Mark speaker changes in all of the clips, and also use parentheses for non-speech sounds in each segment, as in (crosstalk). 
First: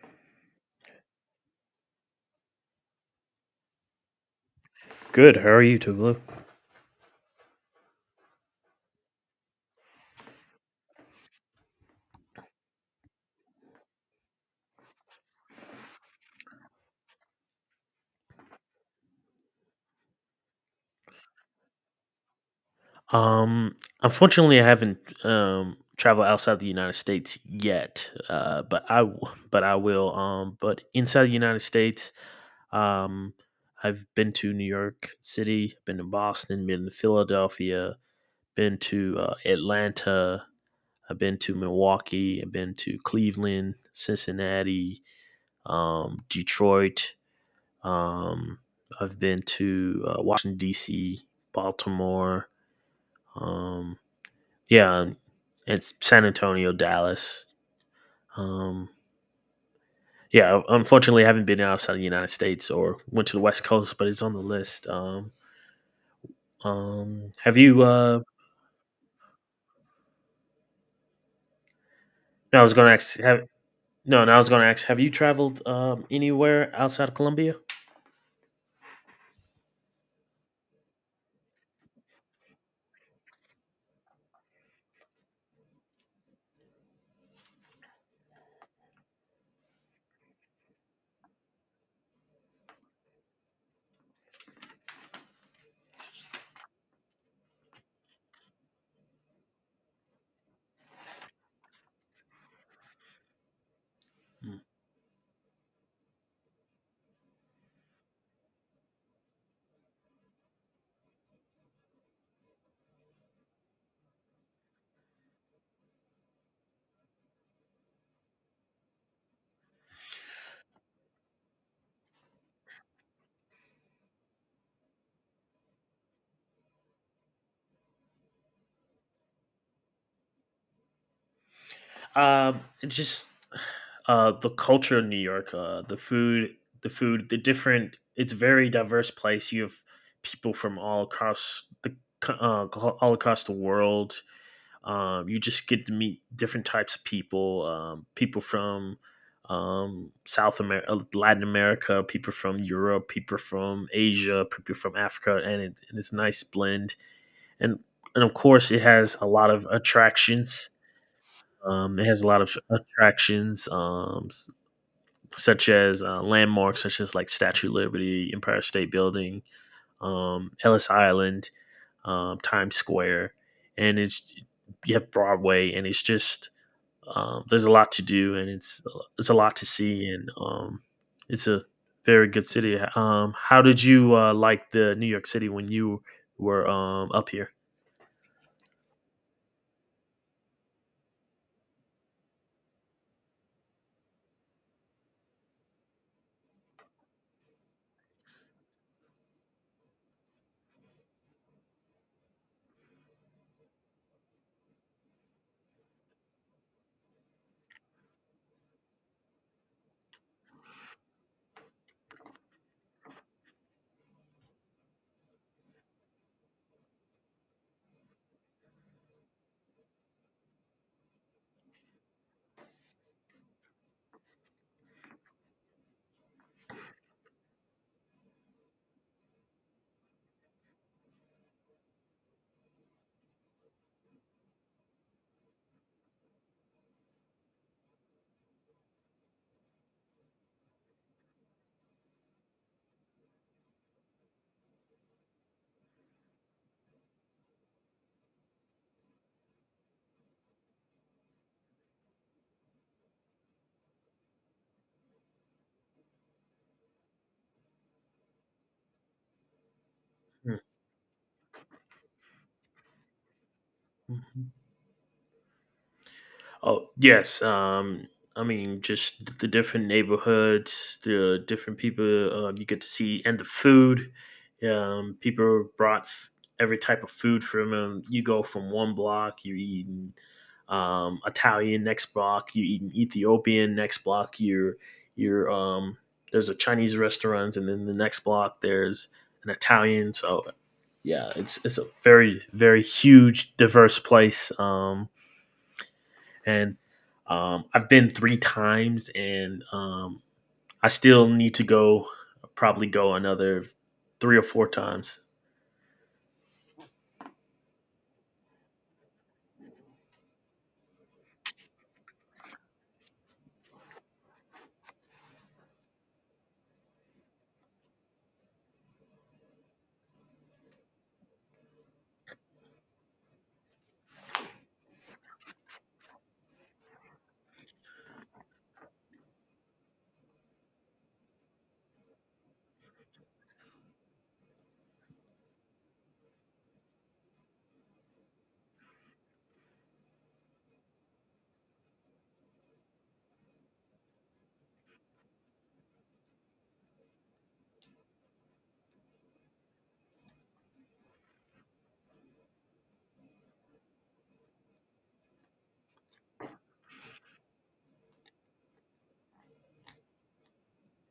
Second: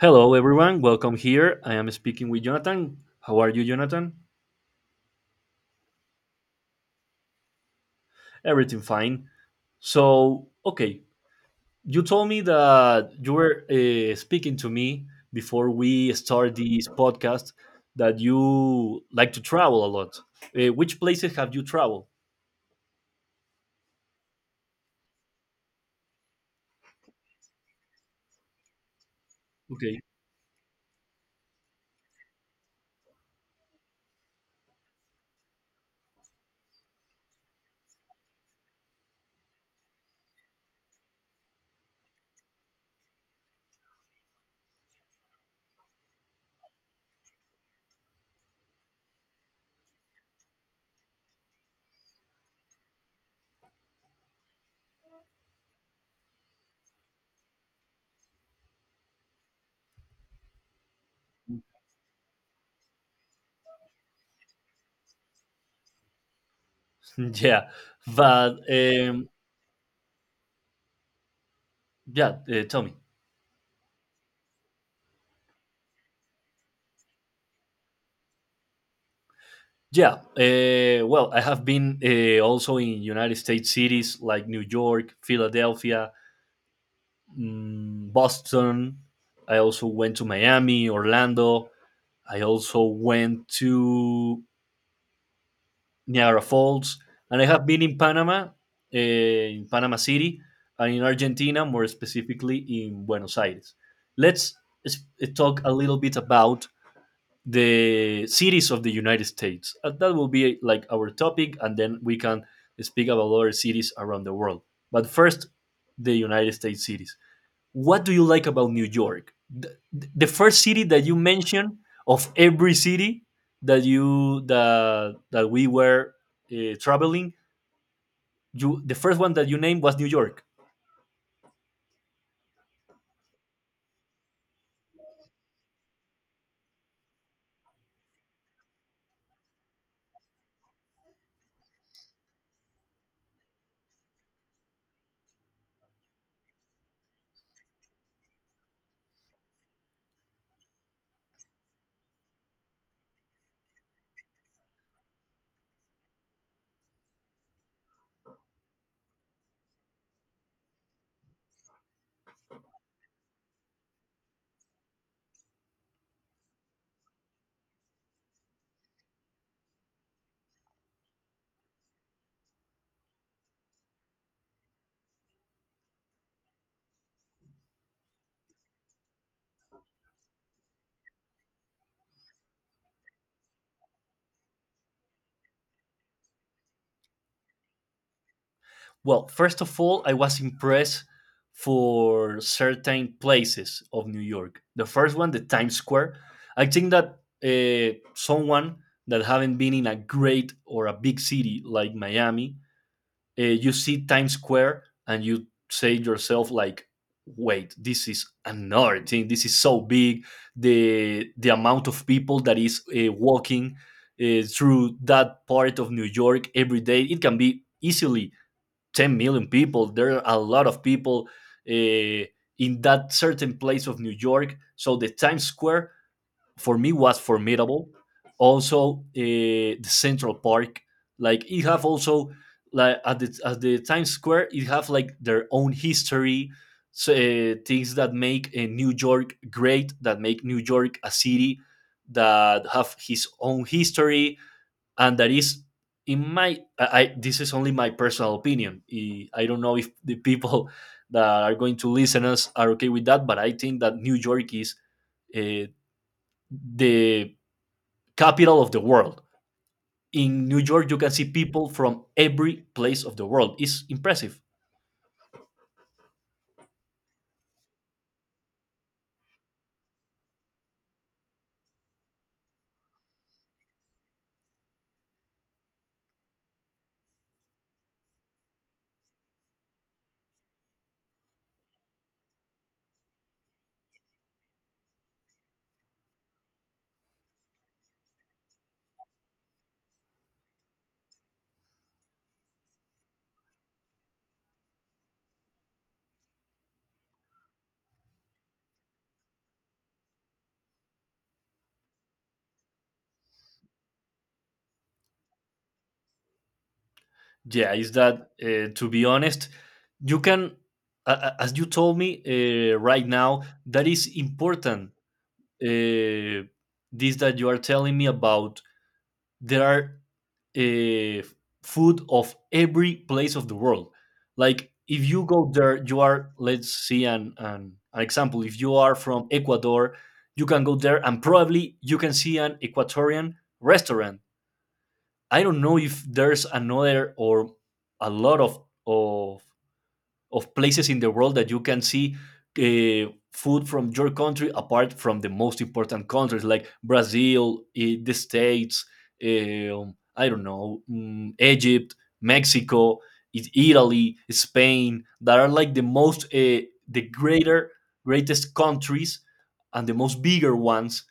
Speaker 1: Hello, everyone. Welcome here. I am speaking with Jonathan. How are you, Jonathan?
Speaker 2: Good. How are you, Tuglu?
Speaker 1: Everything fine. So, okay, you told me that you were speaking to me before we start this podcast that you like to travel a lot. Which places have you traveled?
Speaker 2: Um, Unfortunately, I haven't traveled outside the United States yet. But I
Speaker 1: Okay.
Speaker 2: will. But inside the United States, um, I've been to New York City, been to Boston, been to Philadelphia, been to Atlanta. I've been to Milwaukee. I've been to Cleveland, Cincinnati, Detroit. Um, I've been to Washington D.C., Baltimore. Um, yeah, it's San Antonio, Dallas. Um, yeah, unfortunately, I haven't been outside the United States or went to the West Coast, but it's on the list.
Speaker 1: (laughs)
Speaker 2: Have
Speaker 1: yeah.
Speaker 2: you? Uh,
Speaker 1: But, yeah,
Speaker 2: no, I was
Speaker 1: tell
Speaker 2: going to
Speaker 1: me.
Speaker 2: ask. No, no, I was going to ask. Have you traveled anywhere outside of Colombia?
Speaker 1: Yeah, well, I have been also in United States cities like New York, Philadelphia, Boston. I also went to Miami, Orlando. I also went to Niagara Falls, and I have been in Panama, in Panama City, and in Argentina, more specifically in Buenos Aires. Let's
Speaker 2: Mm.
Speaker 1: s- talk a little bit about the cities of the United States. That will be like our topic, and then we can speak about other cities around the world. But first, the United States cities, what do you like about New York? The first city that you mentioned of every city that you that we were traveling, you the first one that you named was New York.
Speaker 2: It just The culture in New York, the food, the food, the different. It's a very diverse place. You have people from all across the world. You just get to meet different types of people, people from South America, Latin America, people from Europe, people from Asia, people from Africa, and it's a nice blend. And and of course, it has a lot of attractions. It has a lot of attractions, such as landmarks, such as like Statue of Liberty, Empire State Building, Ellis Island, Times Square, and it's you have Broadway, and it's just there's a lot to do, and it's a lot to see, and it's a very good city. How did you like the New York City when you were up here?
Speaker 1: Well, first of all, I was impressed for certain places of New York. The first one, the Times Square. I think that someone that haven't been in a great or a big city like Miami, you see Times Square and you say yourself like, wait, this is another thing. This is so big. The amount of people that is walking through that part of New York every day, it can be easily 10 million people. There are a lot of people uh, in that certain place of New York. So the Times Square for me was formidable. Also, the Central Park, like it have also like at the Times Square, it have like their own history, so, things that make New York great, that make New York a city that have his own history, and that is in my I this is only my personal opinion. I don't know if the people that are going to listen us are okay with that, but I think that New York is uh, the capital of the world. In New
Speaker 2: Mm,
Speaker 1: York, you can see people from every place of the world. It's impressive.
Speaker 2: mhm. Oh yes, I mean just the different neighborhoods, the different people you get to see, and the food. People brought every type of food from them. You go from one block, you're eating Italian. Next block, you're eating Ethiopian. Next block, you're there's a Chinese restaurant, and then the next block there's an Italian. So yeah, it's a very very huge diverse place. And I've been three times, and I still need to go. Probably go another three or four times.
Speaker 1: Yeah, is that, to be honest, you can, as you told me right now, that is important. Uh, this that you are telling me about, there are uh, food of every place of the world. Like if you go there, you are, let's see, an example. If you are from Ecuador, you can go there and probably you can see an Ecuadorian restaurant. I don't know if there's another or a lot of of of places in the world that you can see food from your country apart from the most important countries like Brazil, the States, I don't know, Egypt, Mexico, Italy, Spain, that are like the most, the greater, greatest countries and the most bigger ones,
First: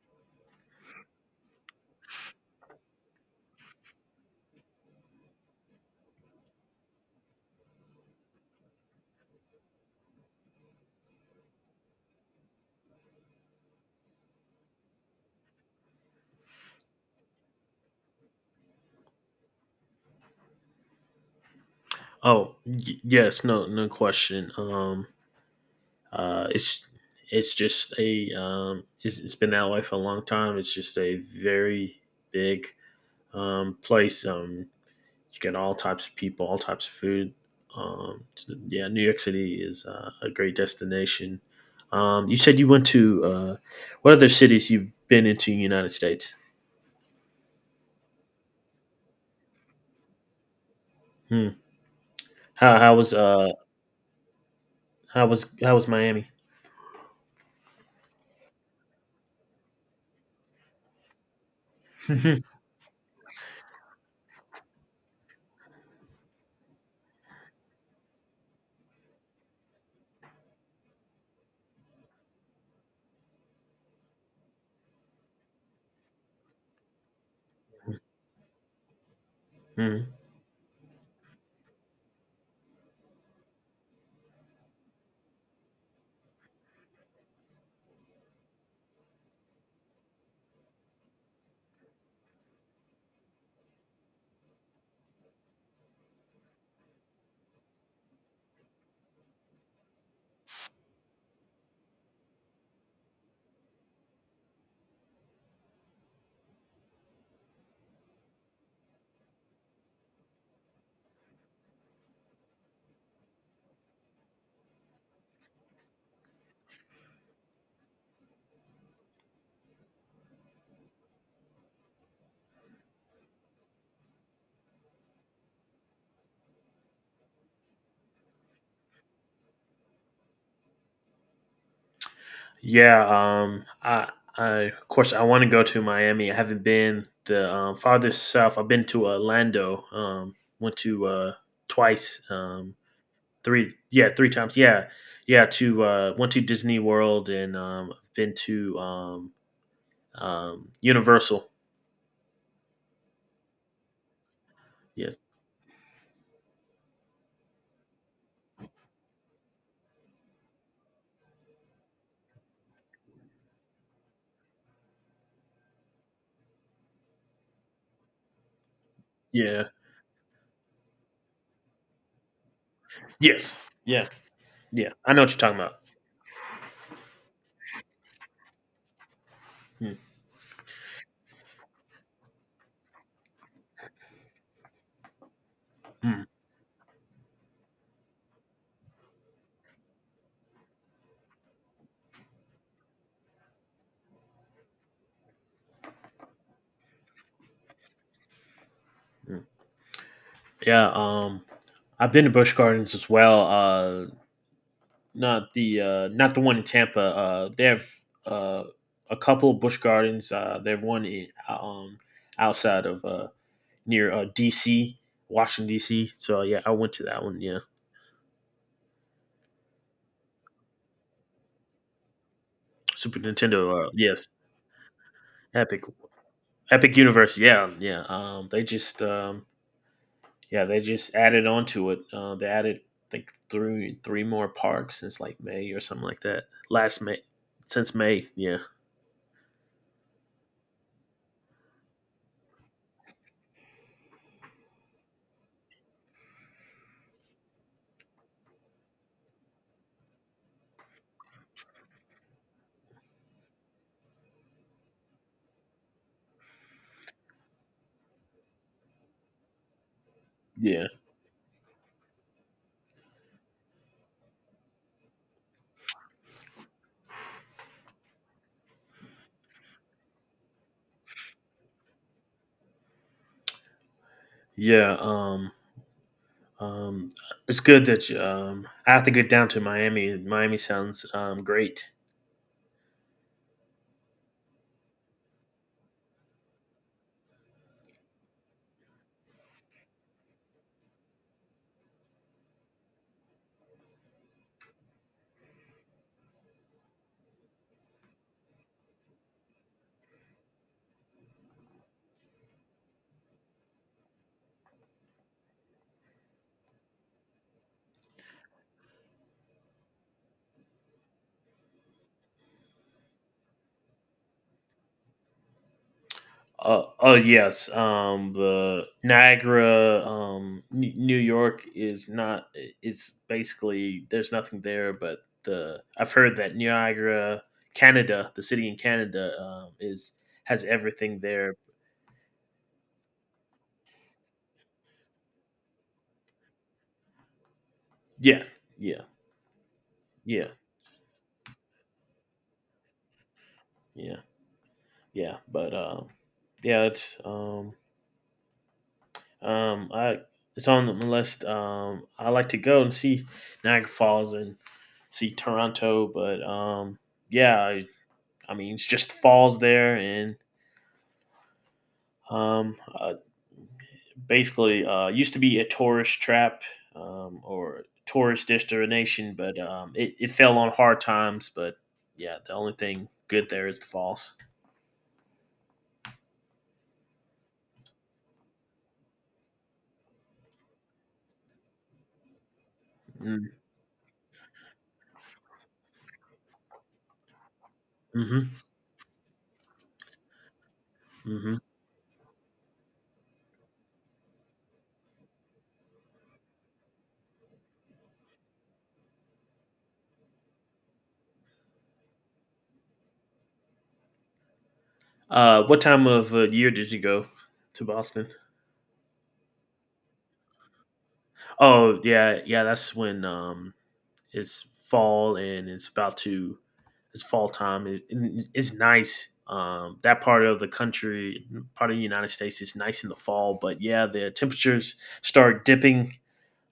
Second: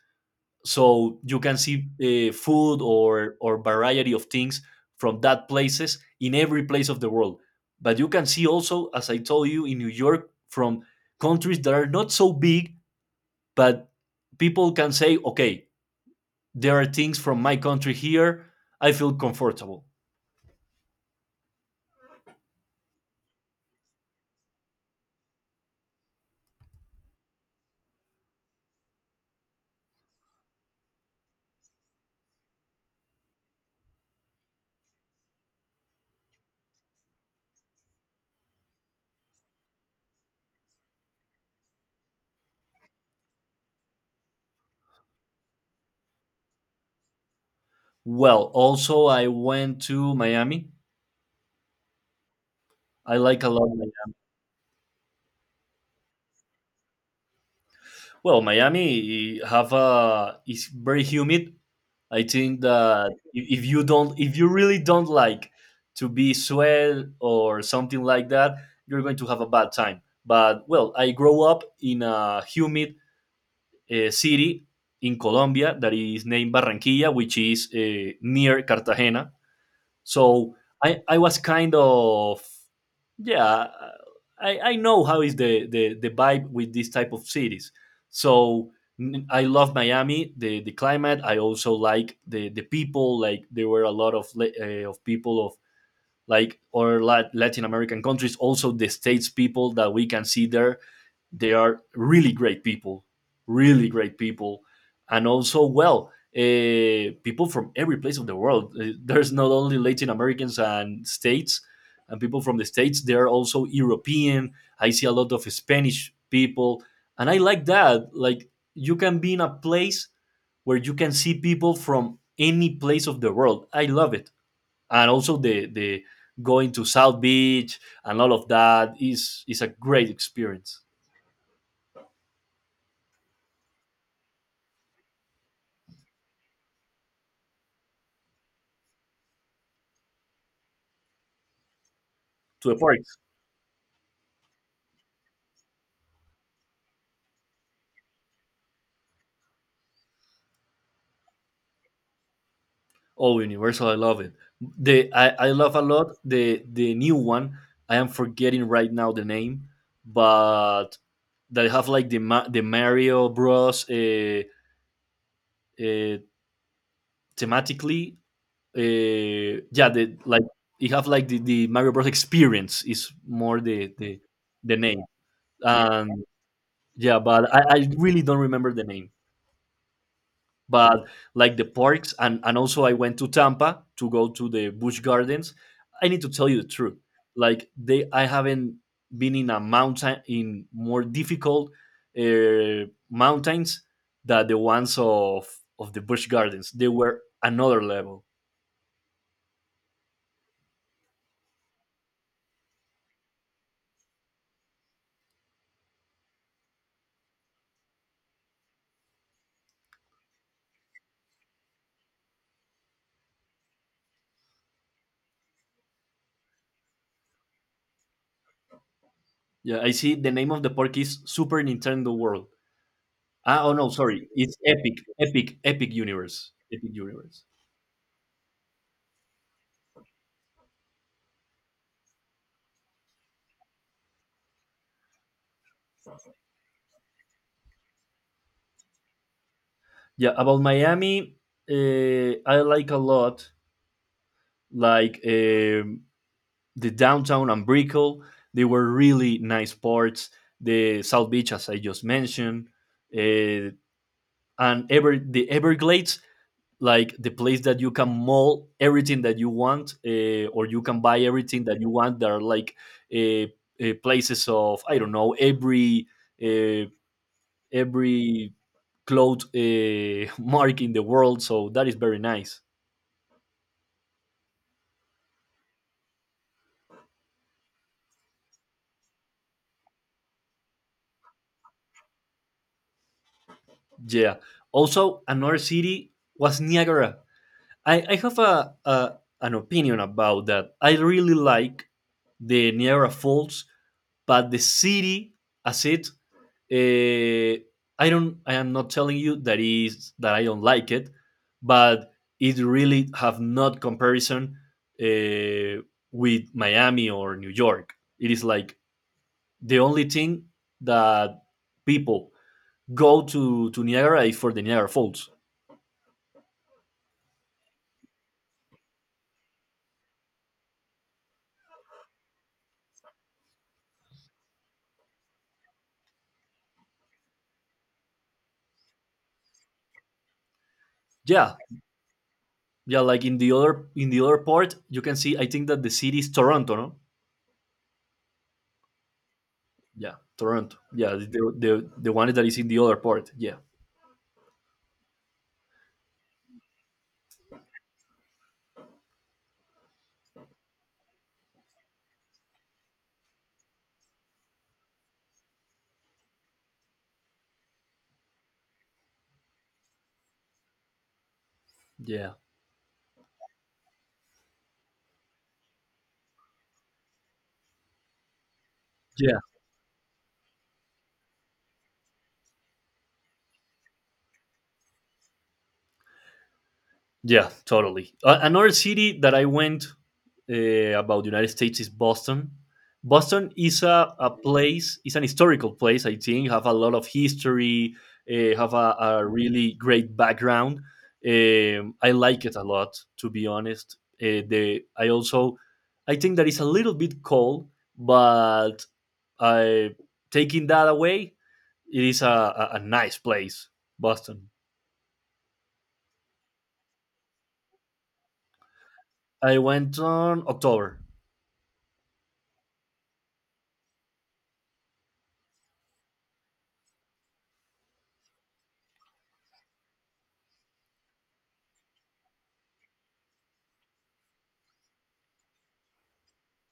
Speaker 1: so you can see food or variety of things from that places in every place of the world. But you can see also, as I told you, in New York, from countries that are not so big, but people can say, okay, there are things from my country here, I feel comfortable.
Speaker 2: Oh, yes, no, no question. Uh, it's it's been that way for a long time. It's just a very big place. You get all types of people, all types of food. So, yeah, New York City is a great destination. You said you went to What other cities you've been into in the United States?
Speaker 1: Well, also I went to Miami.
Speaker 2: Hmm. How how was
Speaker 1: I like a
Speaker 2: uh
Speaker 1: lot Miami.
Speaker 2: how was Miami? (laughs)
Speaker 1: Well, Miami, have a is very humid. I think that if you don't, if you really don't like to be swell or something like that, you're going to have a bad time. But well, I grow up in a humid city in Colombia that is named Barranquilla, which is near Cartagena.
Speaker 2: Mhm.
Speaker 1: So I was kind of, yeah, I know how is the vibe with this type of cities. So I love Miami, the climate. I also like the people. Like there were a lot of people of like or Latin American countries. Also the states people that we can see there, they are really great people, and also well. People from every place of the world. There's not only Latin Americans and states and people from the states. There are also European. I see a lot of Spanish people, and I like that. Like you can be in a place where you can see people from any place of the world. I love it, and also the going to South Beach and all of that is a great experience.
Speaker 2: Yeah, I, of course, I want to go to Miami. I haven't been the farthest south. I've been to Orlando. Went to twice.
Speaker 1: To the park.
Speaker 2: 3 yeah, 3 times. Yeah. Yeah, went to Disney World and, I've been to, Universal.
Speaker 1: Oh, Universal, I love it. The
Speaker 2: Yes.
Speaker 1: I love a lot the new one. I am forgetting right now the name, but that have like the the Mario Bros. Uh, thematically,
Speaker 2: Yeah.
Speaker 1: yeah, the like you have like the Mario Bros. Experience is more
Speaker 2: Yes.
Speaker 1: the
Speaker 2: Yeah.
Speaker 1: the the
Speaker 2: Yeah.
Speaker 1: name.
Speaker 2: I know what you're talking about.
Speaker 1: Um, yeah, but I really don't remember the name.
Speaker 2: Mm,
Speaker 1: But like the parks, and also I went to Tampa to go to the Busch Gardens. I need
Speaker 2: mm,
Speaker 1: to tell you the truth. Like I haven't been in a mountain in more difficult uh, mountains than the ones of the Busch Gardens. They were another level.
Speaker 2: mm. Yeah, I've been to Busch Gardens as well. Not the one in Tampa. They have, uh, a couple Busch Gardens. They have one in, outside of, near, DC, Washington DC. So yeah, I went to that one. Yeah.
Speaker 1: Yeah, I see. The name of the park is Super Nintendo World.
Speaker 2: Super
Speaker 1: Ah, oh
Speaker 2: Nintendo,
Speaker 1: no,
Speaker 2: yes.
Speaker 1: sorry, it's
Speaker 2: Epic,
Speaker 1: Epic
Speaker 2: Epic Universe,
Speaker 1: Universe.
Speaker 2: yeah, yeah. Yeah, they just added on to it. They added, I think, three more parks since like May or something like that. Last May, since May, yeah,
Speaker 1: Yeah, about Miami, I like a lot, like, the downtown and Brickell. They were really nice parts. The South Beach, as I just mentioned, uh, and ever the Everglades, like the place that you can mall everything that you want, or you
Speaker 2: yeah,
Speaker 1: can buy everything that you want. There are like uh, places of, I don't know, uh, every cloth, (laughs) mark in the world. So that is very nice.
Speaker 2: yeah. Um, it's good that you, I have to get down to Miami. Miami sounds great.
Speaker 1: Yeah. Also, another city was Niagara. I have a an opinion about that. I really like the Niagara Falls, but the city as it, uh, I don't. I am not telling you that is that I don't like it, but it really have not comparison uh, with Miami or New York. It is like the only thing that people go to Niagara is for the Niagara Falls.
Speaker 2: Oh yes, the Niagara, New York is not. It's basically there's nothing there, but the I've heard that Niagara, Canada, the city in Canada, is has everything there.
Speaker 1: Yeah, yeah, like in the other part, you can see. I think that the city is Toronto, no?
Speaker 2: Yeah, yeah,
Speaker 1: Yeah,
Speaker 2: yeah,
Speaker 1: Toronto. Yeah, the one that is in the other part. Yeah,
Speaker 2: yeah, yeah. But yeah, um, I it's on the list. I like to go and see Niagara Falls and see Toronto, but yeah, I mean, it just falls there and
Speaker 1: yeah,
Speaker 2: um, uh, basically used to be a tourist trap, or tourist destination,
Speaker 1: yeah.
Speaker 2: but it fell on hard times. But yeah, the only thing good there is the falls.
Speaker 1: Yeah, totally. Another city that I went about the United States is Boston.
Speaker 2: Mm.
Speaker 1: Boston is a place, it's an historical place, I think, have a lot of history,
Speaker 2: Mm-hmm.
Speaker 1: have a really great background.
Speaker 2: Hmm.
Speaker 1: I like it a lot, to be honest. I think that it's a little bit cold, but I, taking that away, it is a nice place, Boston.
Speaker 2: What time of year did you go to Boston?
Speaker 1: I went on October.
Speaker 2: Oh yeah, yeah. That's when it's fall, and it's about to it's fall time. It's nice. That part of the country, part of the United States, is nice in the fall. But yeah, the temperatures start dipping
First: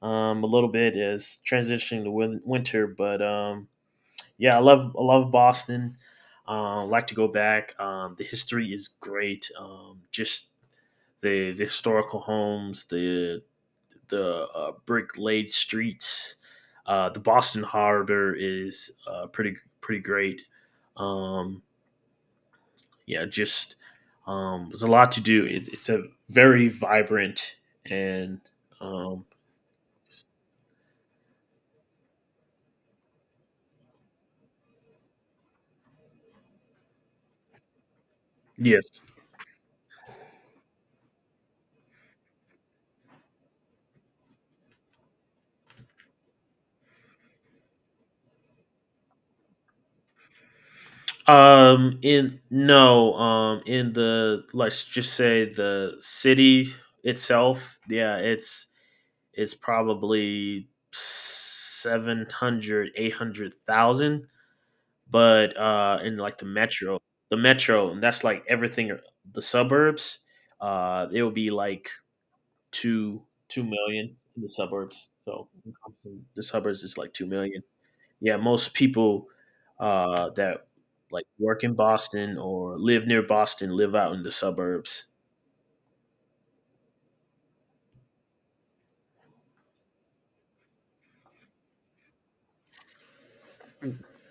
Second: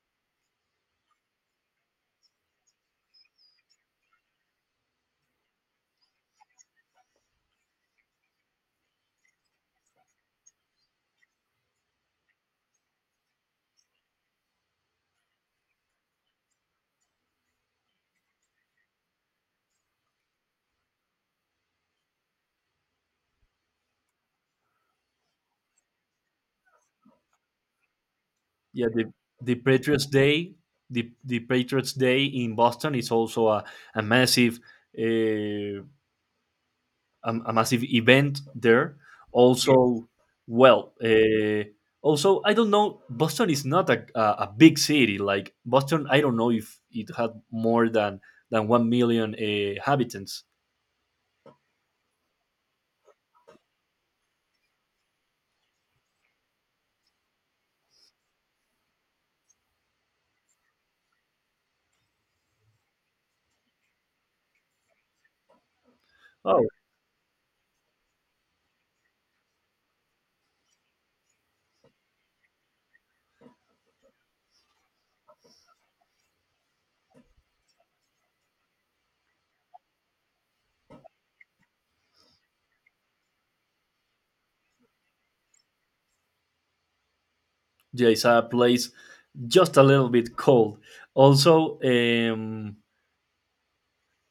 Speaker 2: a little bit as transitioning to winter. But yeah, I love Boston. Like to go back. The history is great. Just the historical homes, the brick laid streets. The Boston Harbor is pretty great. Um, yeah, just there's a lot to do. It's a very vibrant, and
Speaker 1: Yeah, the,
Speaker 2: um,
Speaker 1: the Patriots Day, the Patriots Day in Boston is also a massive uh, a massive event there.
Speaker 2: yes.
Speaker 1: Also, well, also I don't know. Boston is not a, a big city. Like Boston, I don't know if it had more than 1 million inhabitants.
Speaker 2: In No, in the let's just say the city itself. Yeah, it's probably 700, 800,000. But in, like,
Speaker 1: Oh,
Speaker 2: the metro, and that's like everything. The suburbs, it will be like two two million in the suburbs. So the suburbs is like 2 million. Yeah, most people that like work in Boston or live near Boston live out in the suburbs.
Speaker 1: yeah, it's a place just a little bit cold. Also,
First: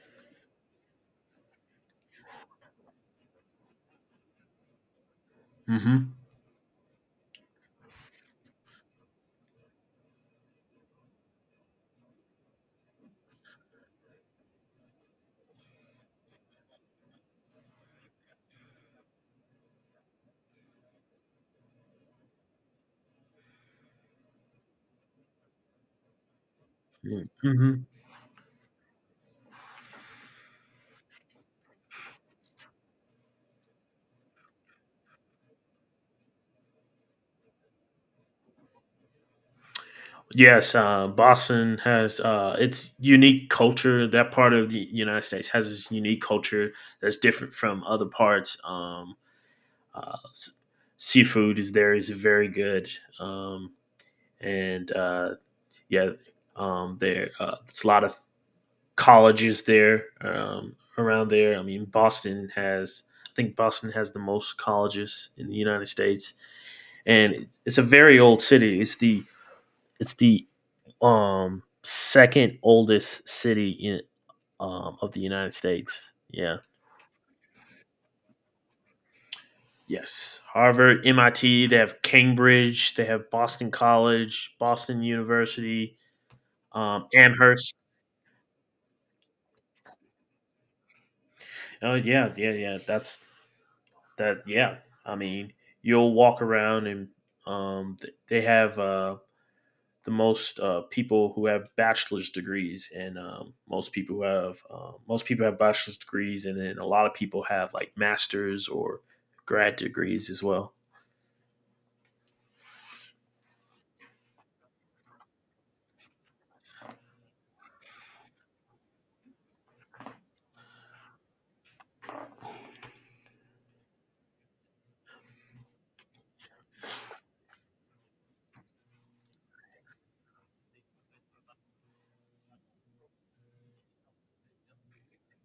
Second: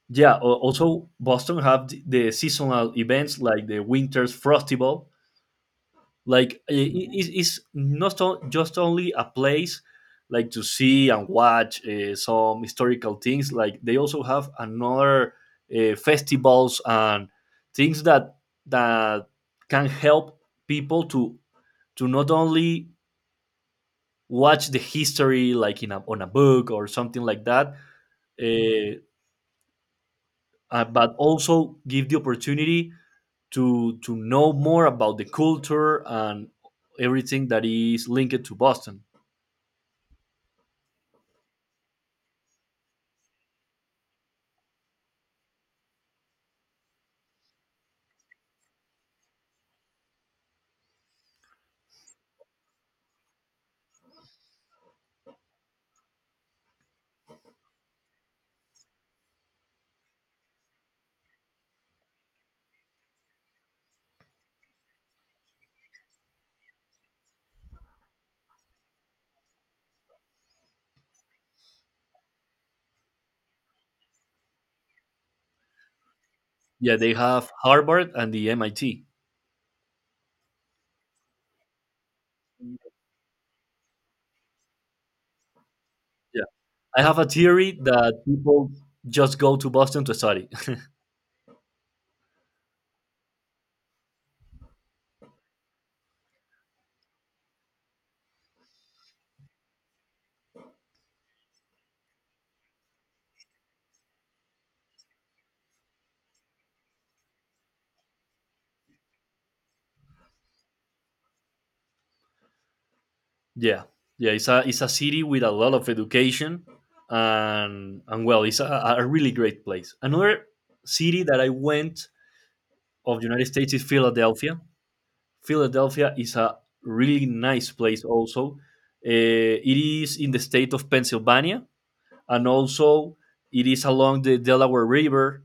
Speaker 1: yeah. Also, Boston have the seasonal events like the Winter's Festival.
Speaker 2: Hmm.
Speaker 1: Like it's not just only a place like to see and watch some historical things. Like they also have another festivals and things that that can help people to not only watch the history like in on a book or something like
Speaker 2: Hmm.
Speaker 1: that, uh, but also give the opportunity to know more about the culture and everything that is linked to Boston.
Speaker 2: Yes, Boston has its unique culture. That part of the United States has its unique culture that's different from other parts. Uh, s- Seafood is there is very good, um, and yeah, there it's a lot of colleges there, around there. I mean, Boston has I think Boston has the most colleges in the United States, and it's a very old city. It's the second oldest city in of the United States. Yeah.
Speaker 1: Yeah, they have Harvard and the MIT.
Speaker 2: Yes. Harvard, MIT, they have Cambridge, they have Boston College, Boston University,
Speaker 1: Yeah, I have a
Speaker 2: Amherst.
Speaker 1: theory that people just go to Boston to study. (laughs)
Speaker 2: Oh yeah, yeah, yeah. That's that, yeah. I mean, you'll walk around and they have the most people who have bachelor's degrees, and most people have bachelor's degrees, and then a lot of people have like masters or grad degrees as well.
Speaker 1: yeah, yeah, it's a, city with a lot of education, and well, it's a really great place. Another city that I went of the United States is Philadelphia. Philadelphia is a really nice place also. Uh, it is in the state of Pennsylvania, and also it is along the Delaware River,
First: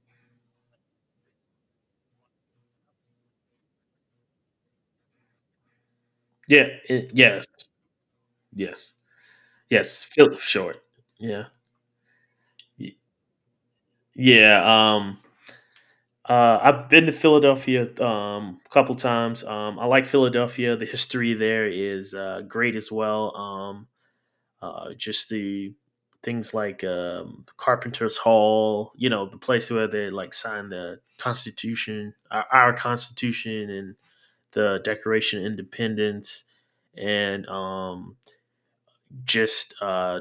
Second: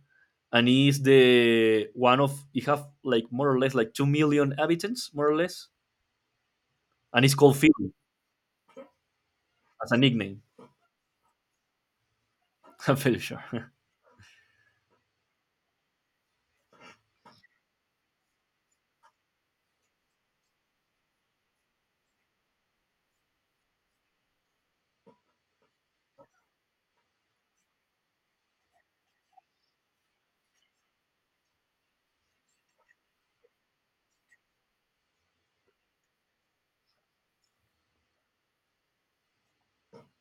Speaker 1: and it is the one of it have like more or less like 2 million inhabitants, more or less,
Speaker 2: Yeah,
Speaker 1: and it's
Speaker 2: yeah,
Speaker 1: called Philly
Speaker 2: yes,
Speaker 1: as a
Speaker 2: yes. Phil
Speaker 1: nickname.
Speaker 2: short. Yeah,
Speaker 1: (laughs)
Speaker 2: Y-
Speaker 1: I'm fairly sure.
Speaker 2: yeah. Um, I've been to Philadelphia a couple times. I like Philadelphia. The history there is great as well. Just the things like Carpenter's Hall, the place where they like signed the Constitution, our Constitution, and the Declaration of Independence, and just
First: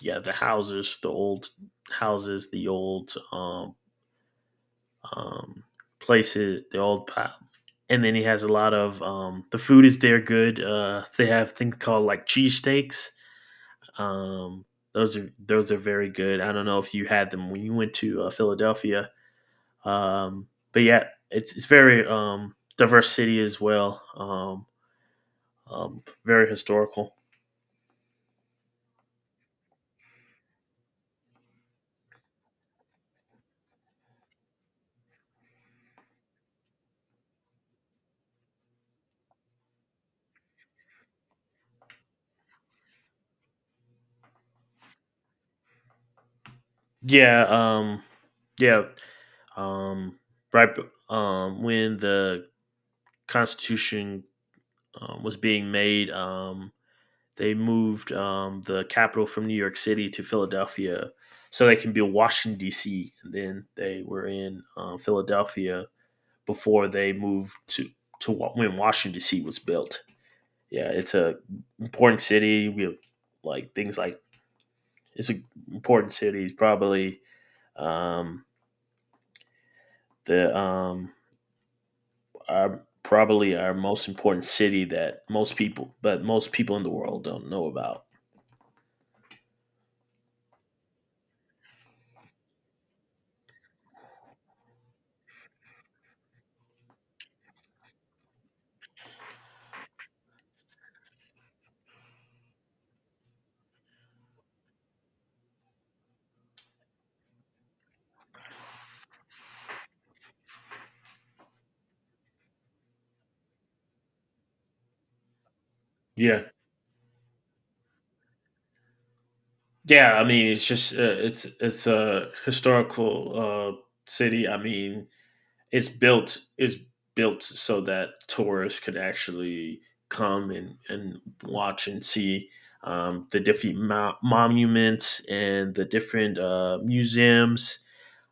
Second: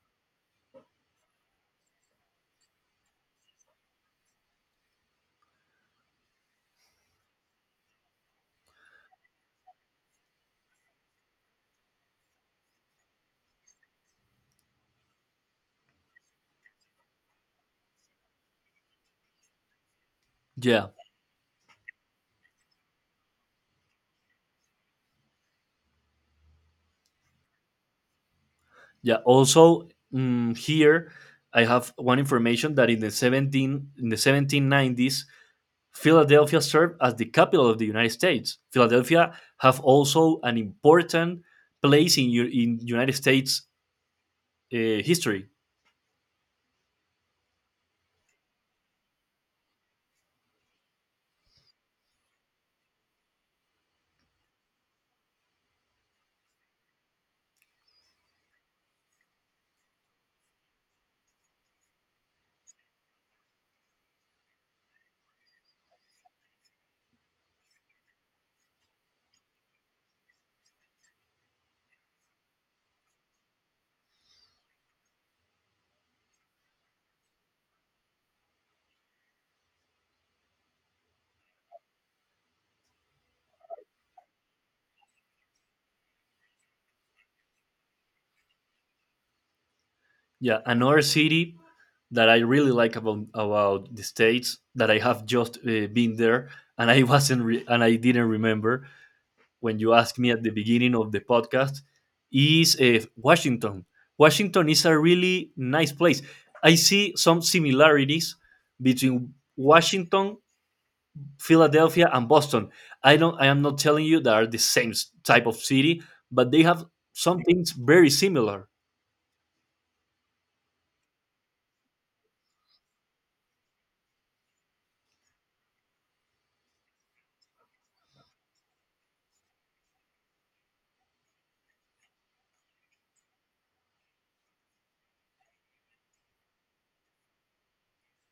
Speaker 2: yeah, the houses, the old houses, the old, um, places, the old and then he has a lot of, the food is there good. They have things called like cheesesteaks. Um, those are very good. I don't know if you had them when you went to Philadelphia, um,
Speaker 1: (laughs)
Speaker 2: but
Speaker 1: yeah,
Speaker 2: yeah, it's very diverse city as well. Very historical.
Speaker 1: yeah. Also, here, I have one information that in the 1790s, Philadelphia served as the capital of the United States. Philadelphia have also an important place in United States history.
Speaker 2: Yeah, yeah. Um, right, when the Constitution was being made, they moved the capital from New York City to Philadelphia so they can build Washington D.C. And then they were in Philadelphia before they moved to when Washington D.C. was built. Yeah, it's a important city. We have like things like it's an important city. It's probably um, the our, probably our most important city that most people, but most people in the world don't know about.
Speaker 1: Yeah, another city that I really like about the states that I have just been there, and I (laughs) wasn't re- and I didn't remember when you asked me at the beginning of the podcast is Washington. Washington is a really nice place. I see some similarities between Washington, Philadelphia, and Boston. I don't. I am not telling you they are the same type of city,
Speaker 2: Yeah,
Speaker 1: but they have some things very similar.
Speaker 2: yeah. I mean, it's a historical city. I mean, it's built so that tourists could actually come and, watch and see the different monuments and the different museums.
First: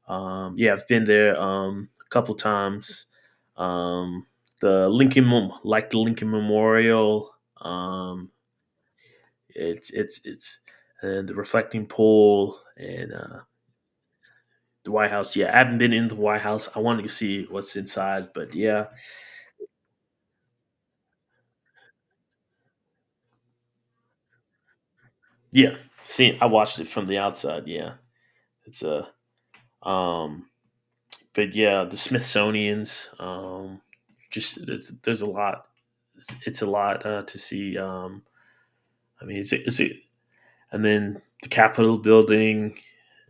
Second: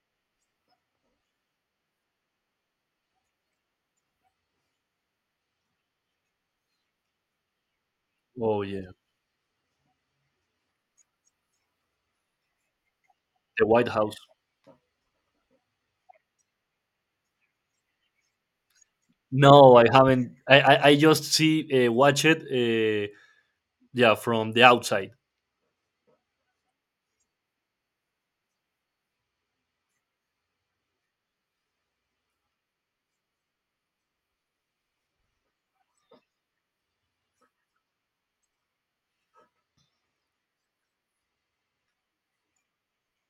Speaker 2: Yeah, I've been there a couple times. Um, the Lincoln Memorial, um,
Speaker 1: Oh yeah,
Speaker 2: it's and the reflecting pool and
Speaker 1: the White House.
Speaker 2: the White House. Yeah, I haven't been in the White House. I wanted to see what's inside, but yeah,
Speaker 1: No, I haven't. I just see watch it. Yeah, from the outside.
Speaker 2: yeah, see, I watched it from the outside. Yeah, it's a um, but yeah, the Smithsonian's, just there's a lot. It's a lot to see. I mean, is it is and then the Capitol building,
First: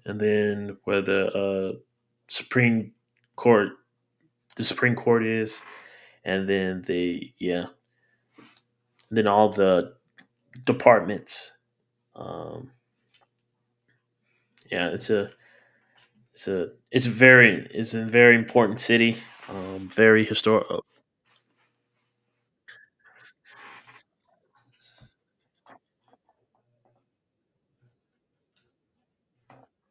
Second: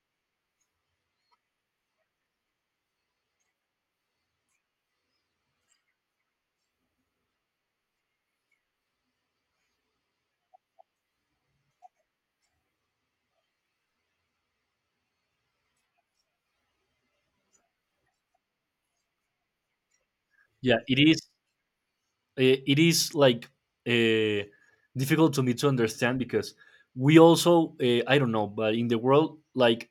Speaker 2: and then where the, uh, Supreme Court the Supreme Court is, and then the, yeah, and then all the departments. Um, yeah, it's a very important city. Very
Speaker 1: Yeah,
Speaker 2: historical.
Speaker 1: it is. It is like uh, difficult to me to understand because we also I don't know, but in the world like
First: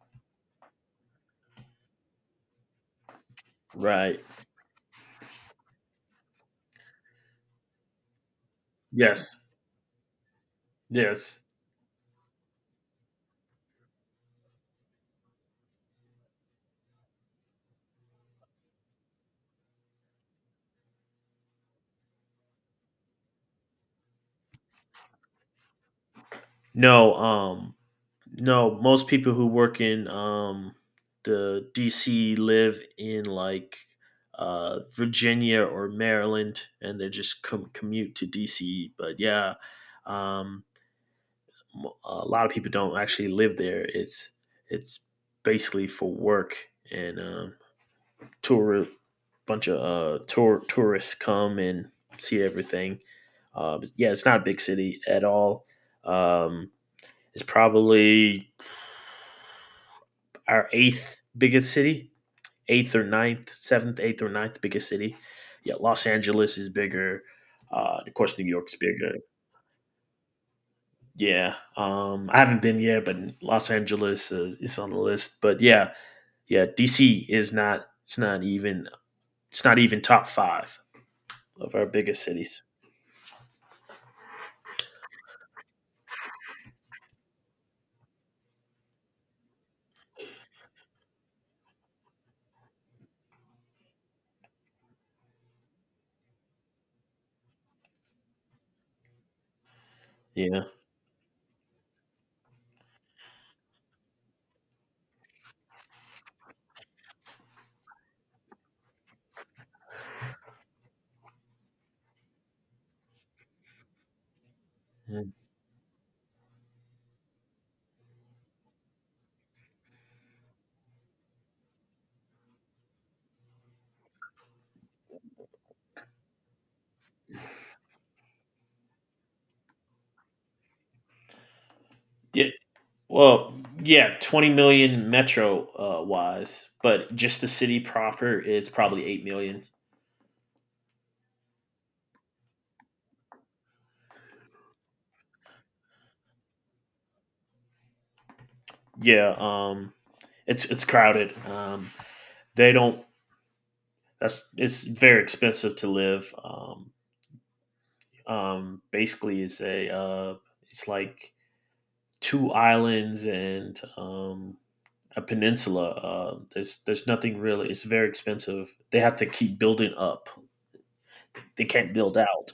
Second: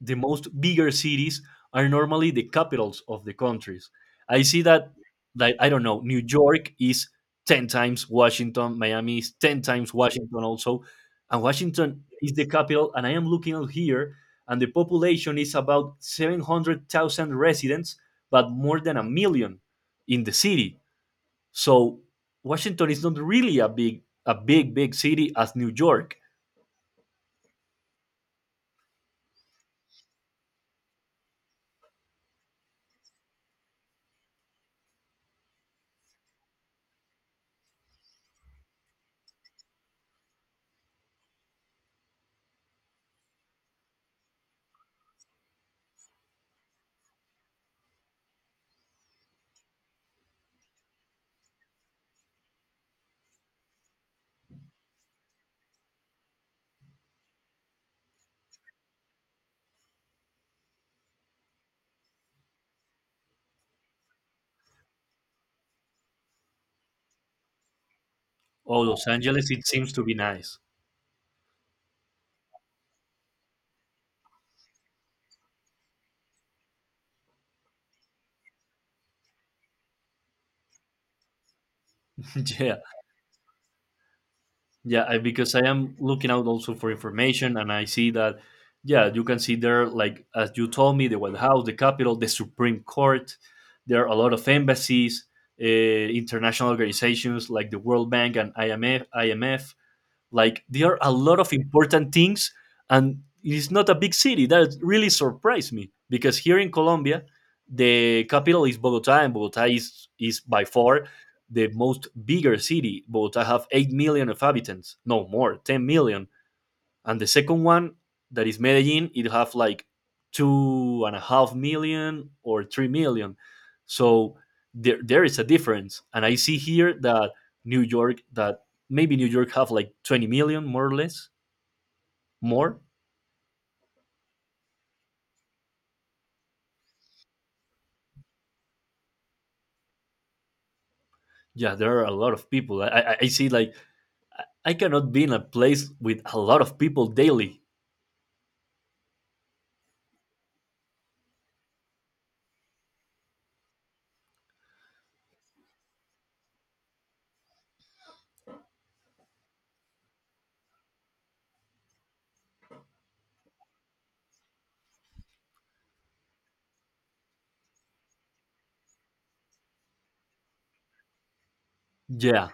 Speaker 1: the most bigger cities are normally the capitals of the countries.
Speaker 2: Right.
Speaker 1: I see that, like, I don't know, New York is 10 times Washington, Miami is
Speaker 2: Yes.
Speaker 1: 10 times Washington also,
Speaker 2: Yes.
Speaker 1: and Washington is the capital. And I am looking out here, and the population is about 700,000 residents, but more than a million in the city. So Washington is not really a big, big city as New York,
Speaker 2: No. No. Most people who work in the DC live in like, Virginia or Maryland, and they just commute to DC. But yeah, um, a lot of people don't actually live there. It's basically for work and, tour bunch of tourists come and see everything. Yeah, it's not a big city at all. Um, it's probably our eighth biggest city, eighth or ninth, seventh, eighth or ninth biggest city. Yeah, Los Angeles is bigger. Of course, New York's
Speaker 1: or Los
Speaker 2: bigger.
Speaker 1: Angeles, it seems to be nice.
Speaker 2: Yeah, I haven't been yet, but Los Angeles is on the list. But yeah, yeah, DC is not. It's not even top five of our biggest
Speaker 1: (laughs)
Speaker 2: cities.
Speaker 1: yeah. Yeah, I, because I am looking out also for information, and I see that, yeah, you can see there, like as you told me, the White House, the Capitol, the Supreme Court. There are a lot of embassies, international organizations like the World Bank and IMF. IMF. Like
Speaker 2: Yeah.
Speaker 1: there are a lot of important things, and it's not a big city. That really surprised me because here in Colombia, the capital is Bogota, and Bogota is by far the most bigger city. Bogota have 8 million of inhabitants, no, more, 10 million, and the second one that is Medellin, it have like two and a half million or 3 million. So there is a difference, and I see here that New York that maybe New York have like 20 million more or less
Speaker 2: Yeah.
Speaker 1: more.
Speaker 2: Well, yeah, 20 million metro, wise, but just the city proper, it's probably 8 million.
Speaker 1: Yeah, there are a lot of people. I see like I cannot be in a place with a lot of people daily.
Speaker 2: Yeah. It's crowded. They don't, that's, it's very expensive to live. Basically it's a, it's like two islands and, a peninsula. There's nothing really, it's very expensive. They have to keep building up. They can't build
Speaker 1: Yeah,
Speaker 2: out.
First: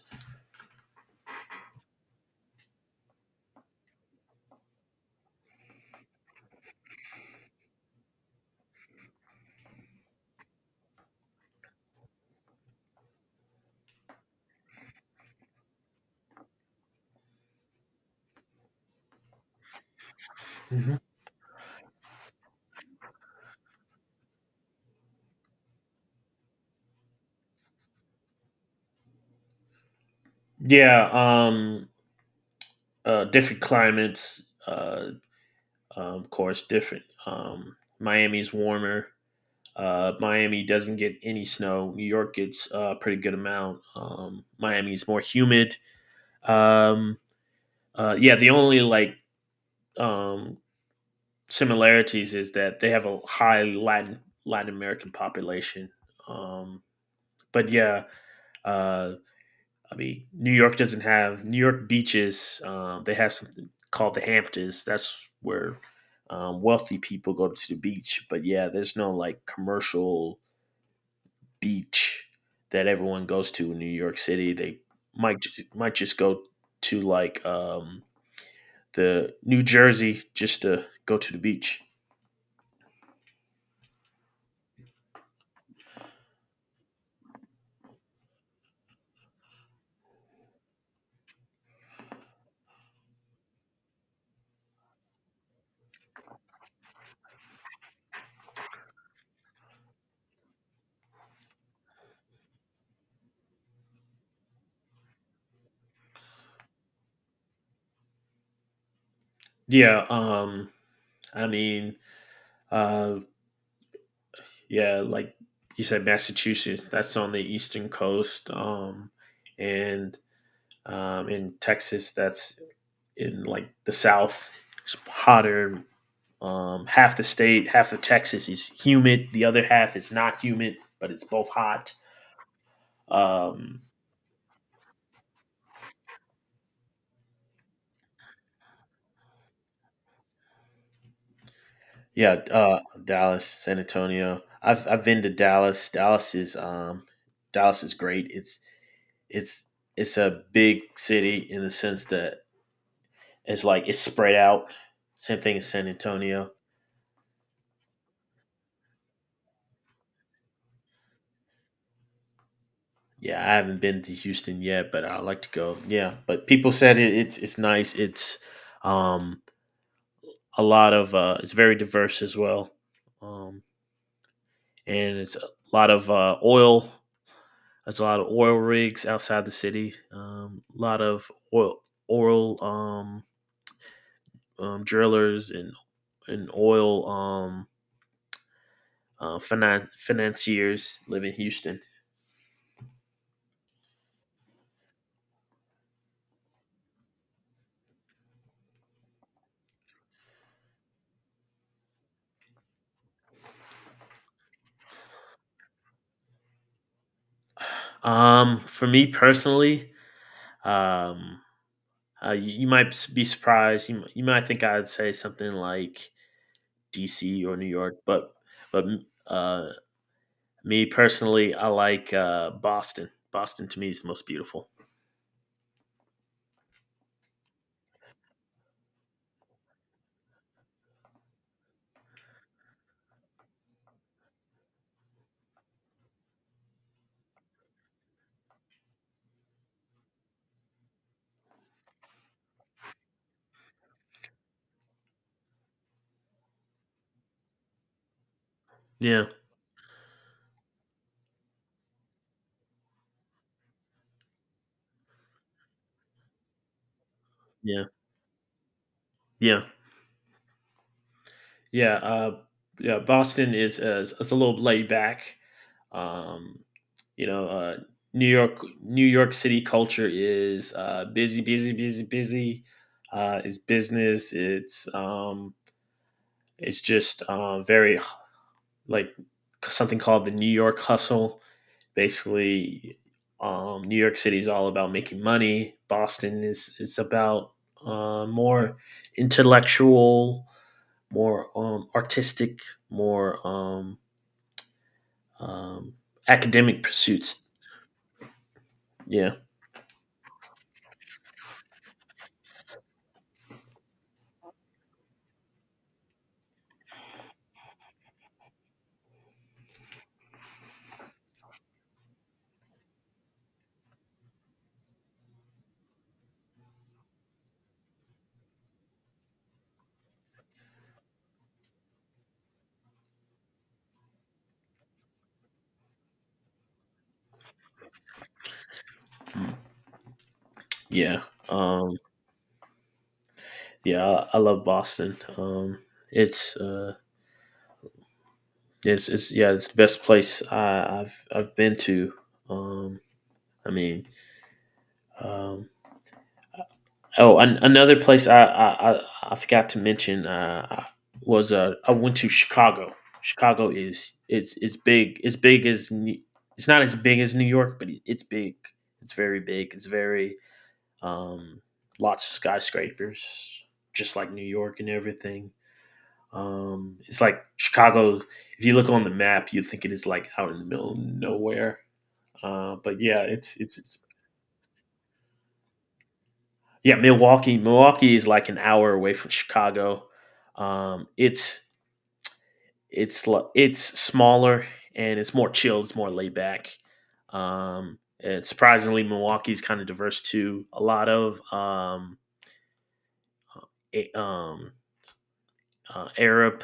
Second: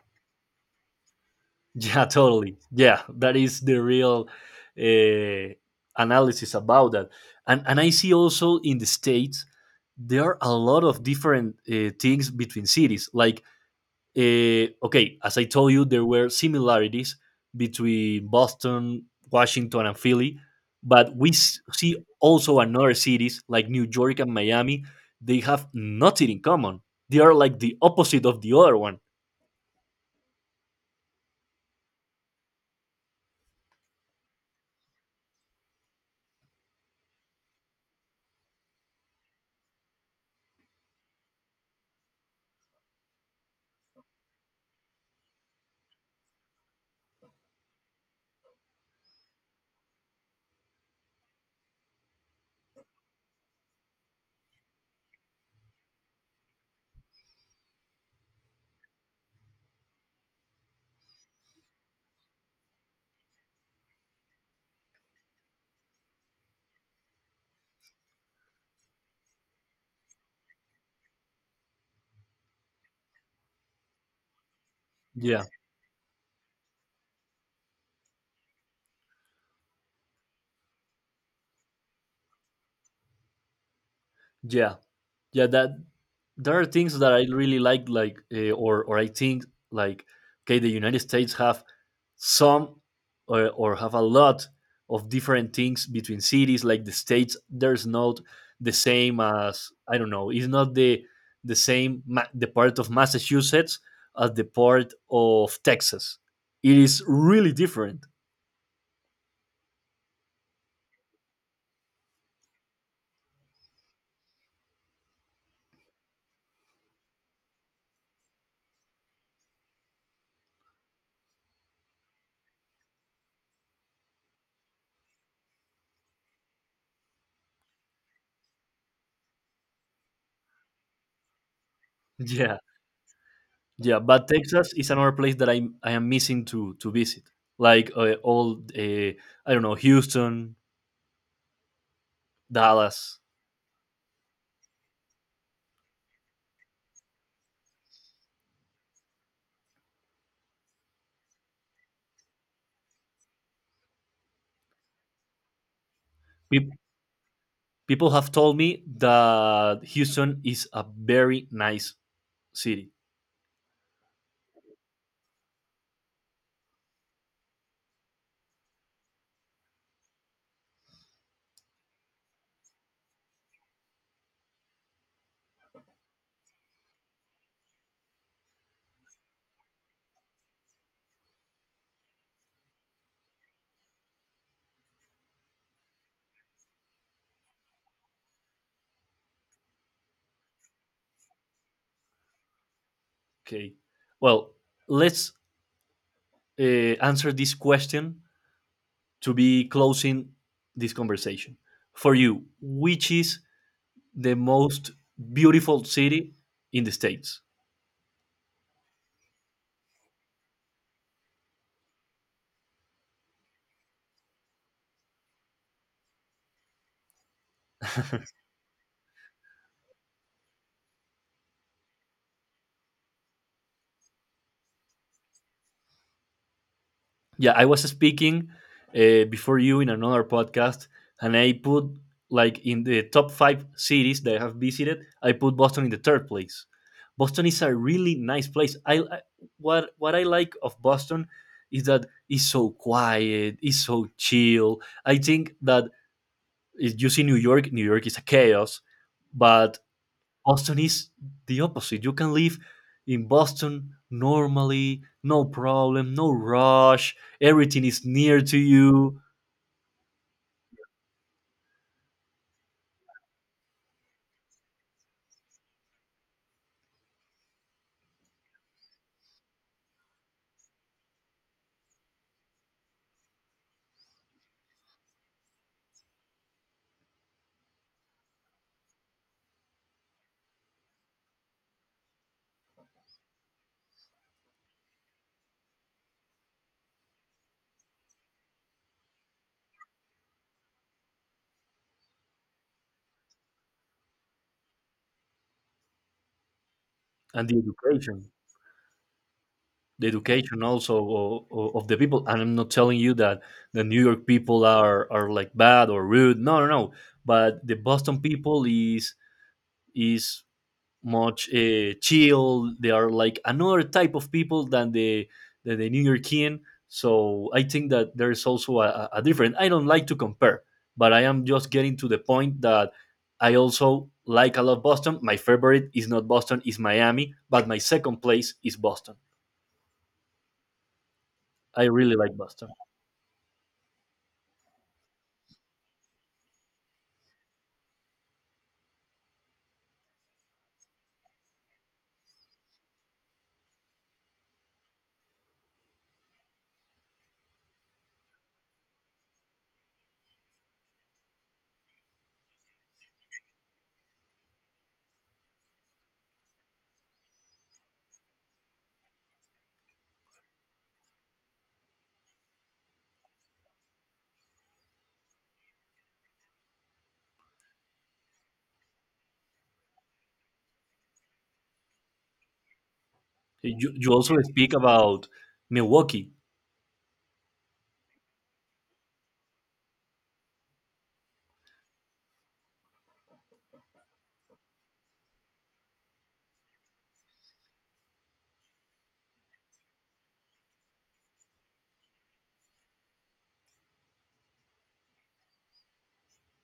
Speaker 1: Yeah, (laughs) totally. Yeah, that is the real uh, analysis about that. And I see also in the states there are a lot of different things between cities. Like okay, as I told you, there were similarities between Boston, Washington, and Philly,
Speaker 2: Mm-hmm.
Speaker 1: but we see also another cities like New York and Miami. They have nothing in common. They are like the opposite of the other one.
Speaker 2: Yeah, um, different climates, of course, different. Miami's warmer. Miami doesn't get any snow. New York gets a pretty good amount. Miami's more humid. Um, yeah, the only like um, similarities is that they have a high Latin American population. Um, but yeah, uh, I mean, New York doesn't have New York beaches. They have something called the Hamptons. That's where wealthy people go to the beach. But yeah, there's no like commercial beach that everyone goes to in New York City. They might
Speaker 1: Yeah,
Speaker 2: just might just go to like the New Jersey just to go to the beach.
Speaker 1: yeah, yeah. That there are things that I really like or I think like okay, the United States have some or have a lot of different things between cities. Like the states, there's not the same as I don't know. It's not the the part of Massachusetts as the part of Texas. It is really different.
Speaker 2: Yeah. I mean, uh, yeah, like you said, Massachusetts. That's on the eastern coast. And In Texas, that's in like the South. It's hotter. Half the state, half of Texas is humid. The other half is not humid, but it's both hot.
Speaker 1: (laughs) Yeah,
Speaker 2: Um,
Speaker 1: yeah. But Texas is another place that I am missing to visit. Like all I don't know, Houston,
Speaker 2: yeah,
Speaker 1: Dallas.
Speaker 2: Dallas, San Antonio. I've been to Dallas. Dallas is great. It's it's a big city in the sense that it's like it's spread out. Same thing as San Antonio.
Speaker 1: Pe- People have told me that Houston is a very nice city.
Speaker 2: Yeah, I haven't been to Houston yet, but I'd like to go. Yeah, but people said it, it's nice. It's um a lot of it's very diverse as well. Um and it's a lot of oil. There's a lot of oil rigs outside the city. A lot of oil oil drillers and oil financiers live in Houston.
Speaker 1: Okay. Well, let's uh, answer this question to be closing this conversation. For you, which is the most beautiful city in the States?
Speaker 2: For me personally, um you might be surprised. You might think I'd say something like DC or New York, but
Speaker 1: (laughs)
Speaker 2: but uh, me personally, I like Boston. Boston to me is the most beautiful.
Speaker 1: Yeah, I was speaking before you in another podcast, and I put like in the top five cities that I have visited, I put Boston in the third place. Boston is a really nice place. What I like of Boston is that it's so quiet, it's so chill. I think that if you see New York, New York is a chaos,
Speaker 2: Yeah,
Speaker 1: but Boston is the opposite. You can live in Boston normally, no problem, no rush. Everything
Speaker 2: yeah,
Speaker 1: is near to you,
Speaker 2: yeah, yeah. Yeah, Boston is a little laid back. Um, you know, New York New York City culture is busy, busy, busy, busy. It's business. It's just very like something called the New York Hustle. Basically, New York City is all about making money. Boston is about more intellectual, more artistic, more um, academic pursuits.
Speaker 1: and
Speaker 2: Yeah,
Speaker 1: the education also of the people. And I'm not telling you that the New York people are like bad or rude. No, no, no. But the Boston people is much chill. They are like another type of people than the New Yorkian. So I think that there is also a different. I don't like to compare, but I am just getting to the point that I also like a lot Boston. My favorite is not Boston, is Miami, but my second place is Boston.
Speaker 2: yeah,
Speaker 1: I
Speaker 2: um,
Speaker 1: really like Boston.
Speaker 2: yeah. I love Boston. It's uh, it's yeah, it's the best place I've been to. Um, I mean, um, oh, another place I forgot to mention was I went to Chicago. Chicago is it's big. It's big as it's not as big as New York, but it's big. It's very big. It's very um, Lots of skyscrapers, just like New York and everything. It's like Chicago. If you look on the map, you think it is like out in the middle of nowhere. But yeah, it's
Speaker 1: Hey, You,
Speaker 2: it's
Speaker 1: you also speak about Milwaukee.
Speaker 2: Yeah, Milwaukee. Milwaukee is like an hour away from Chicago. It's it's smaller and it's more chilled. It's more laid back. And surprisingly, Milwaukee's kind of diverse too. A lot of a, um, Arab,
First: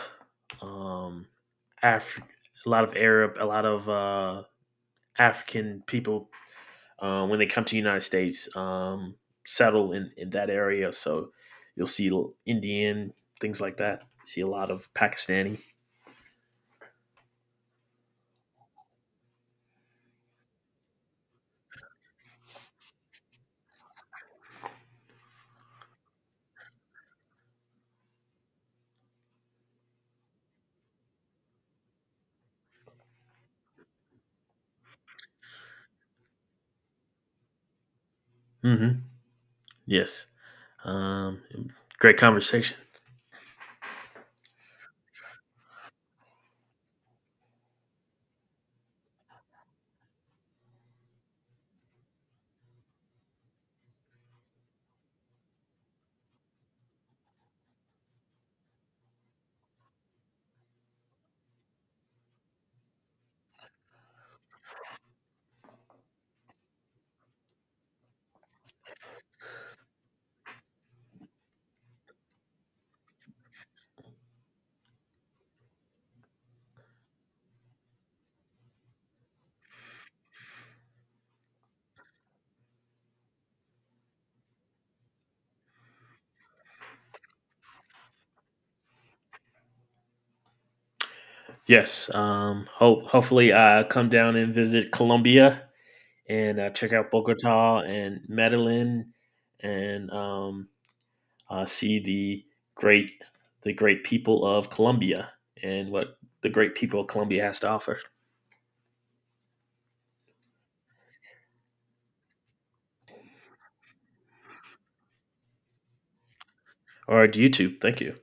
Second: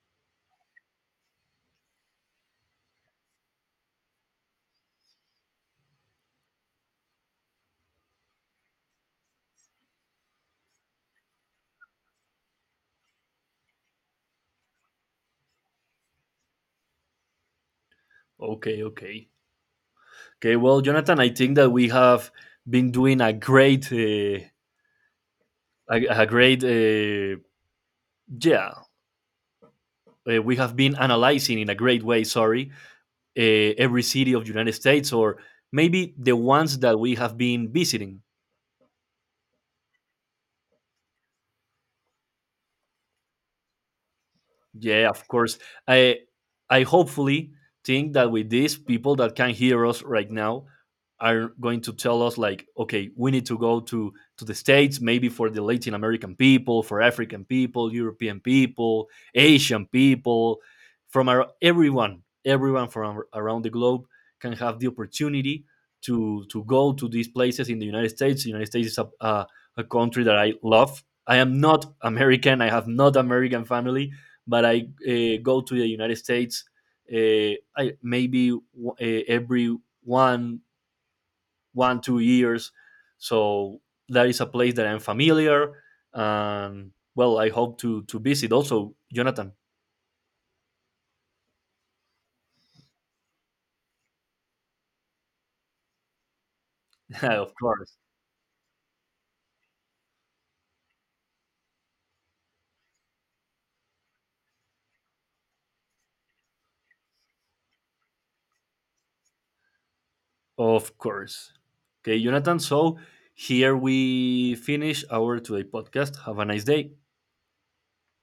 Speaker 2: um, Af- a lot of Arab, a lot of African people when they come to the United States, settle in that area. So you'll see Indian things like that. You see a lot of Pakistani.
Speaker 1: Okay, okay. Okay, well, Jonathan, I think that we have been doing a great yeah we have been analyzing in a great way, sorry, uh, every city of the United States, or maybe the ones that we have been visiting.
Speaker 2: Mm-hmm. Yes. Um, great conversation.
Speaker 1: Yeah, of course. I I hopefully think that with this, people that can hear us right now are going to tell us like, okay, we need to go to the states, maybe for the Latin American people, for African people, European people, Asian people, from our everyone, everyone from around the globe, can have the opportunity to go to these places in the United States. The United States is a country that I love. I am not American. I have not American family, but I go to the United States I, maybe every one one two years. So that is a place that I'm familiar, and well, I hope to visit also, Jonathan.
Speaker 2: Yes. Hopefully I come down and visit Colombia and check out
Speaker 1: (laughs) Of
Speaker 2: Bogota
Speaker 1: course,
Speaker 2: and Medellin and see great the great people of Colombia and what the great people of Colombia has to offer.
Speaker 1: of course. Okay, Jonathan. So here we finish our today podcast. Have a nice day.
Speaker 2: All right, YouTube. Thank you.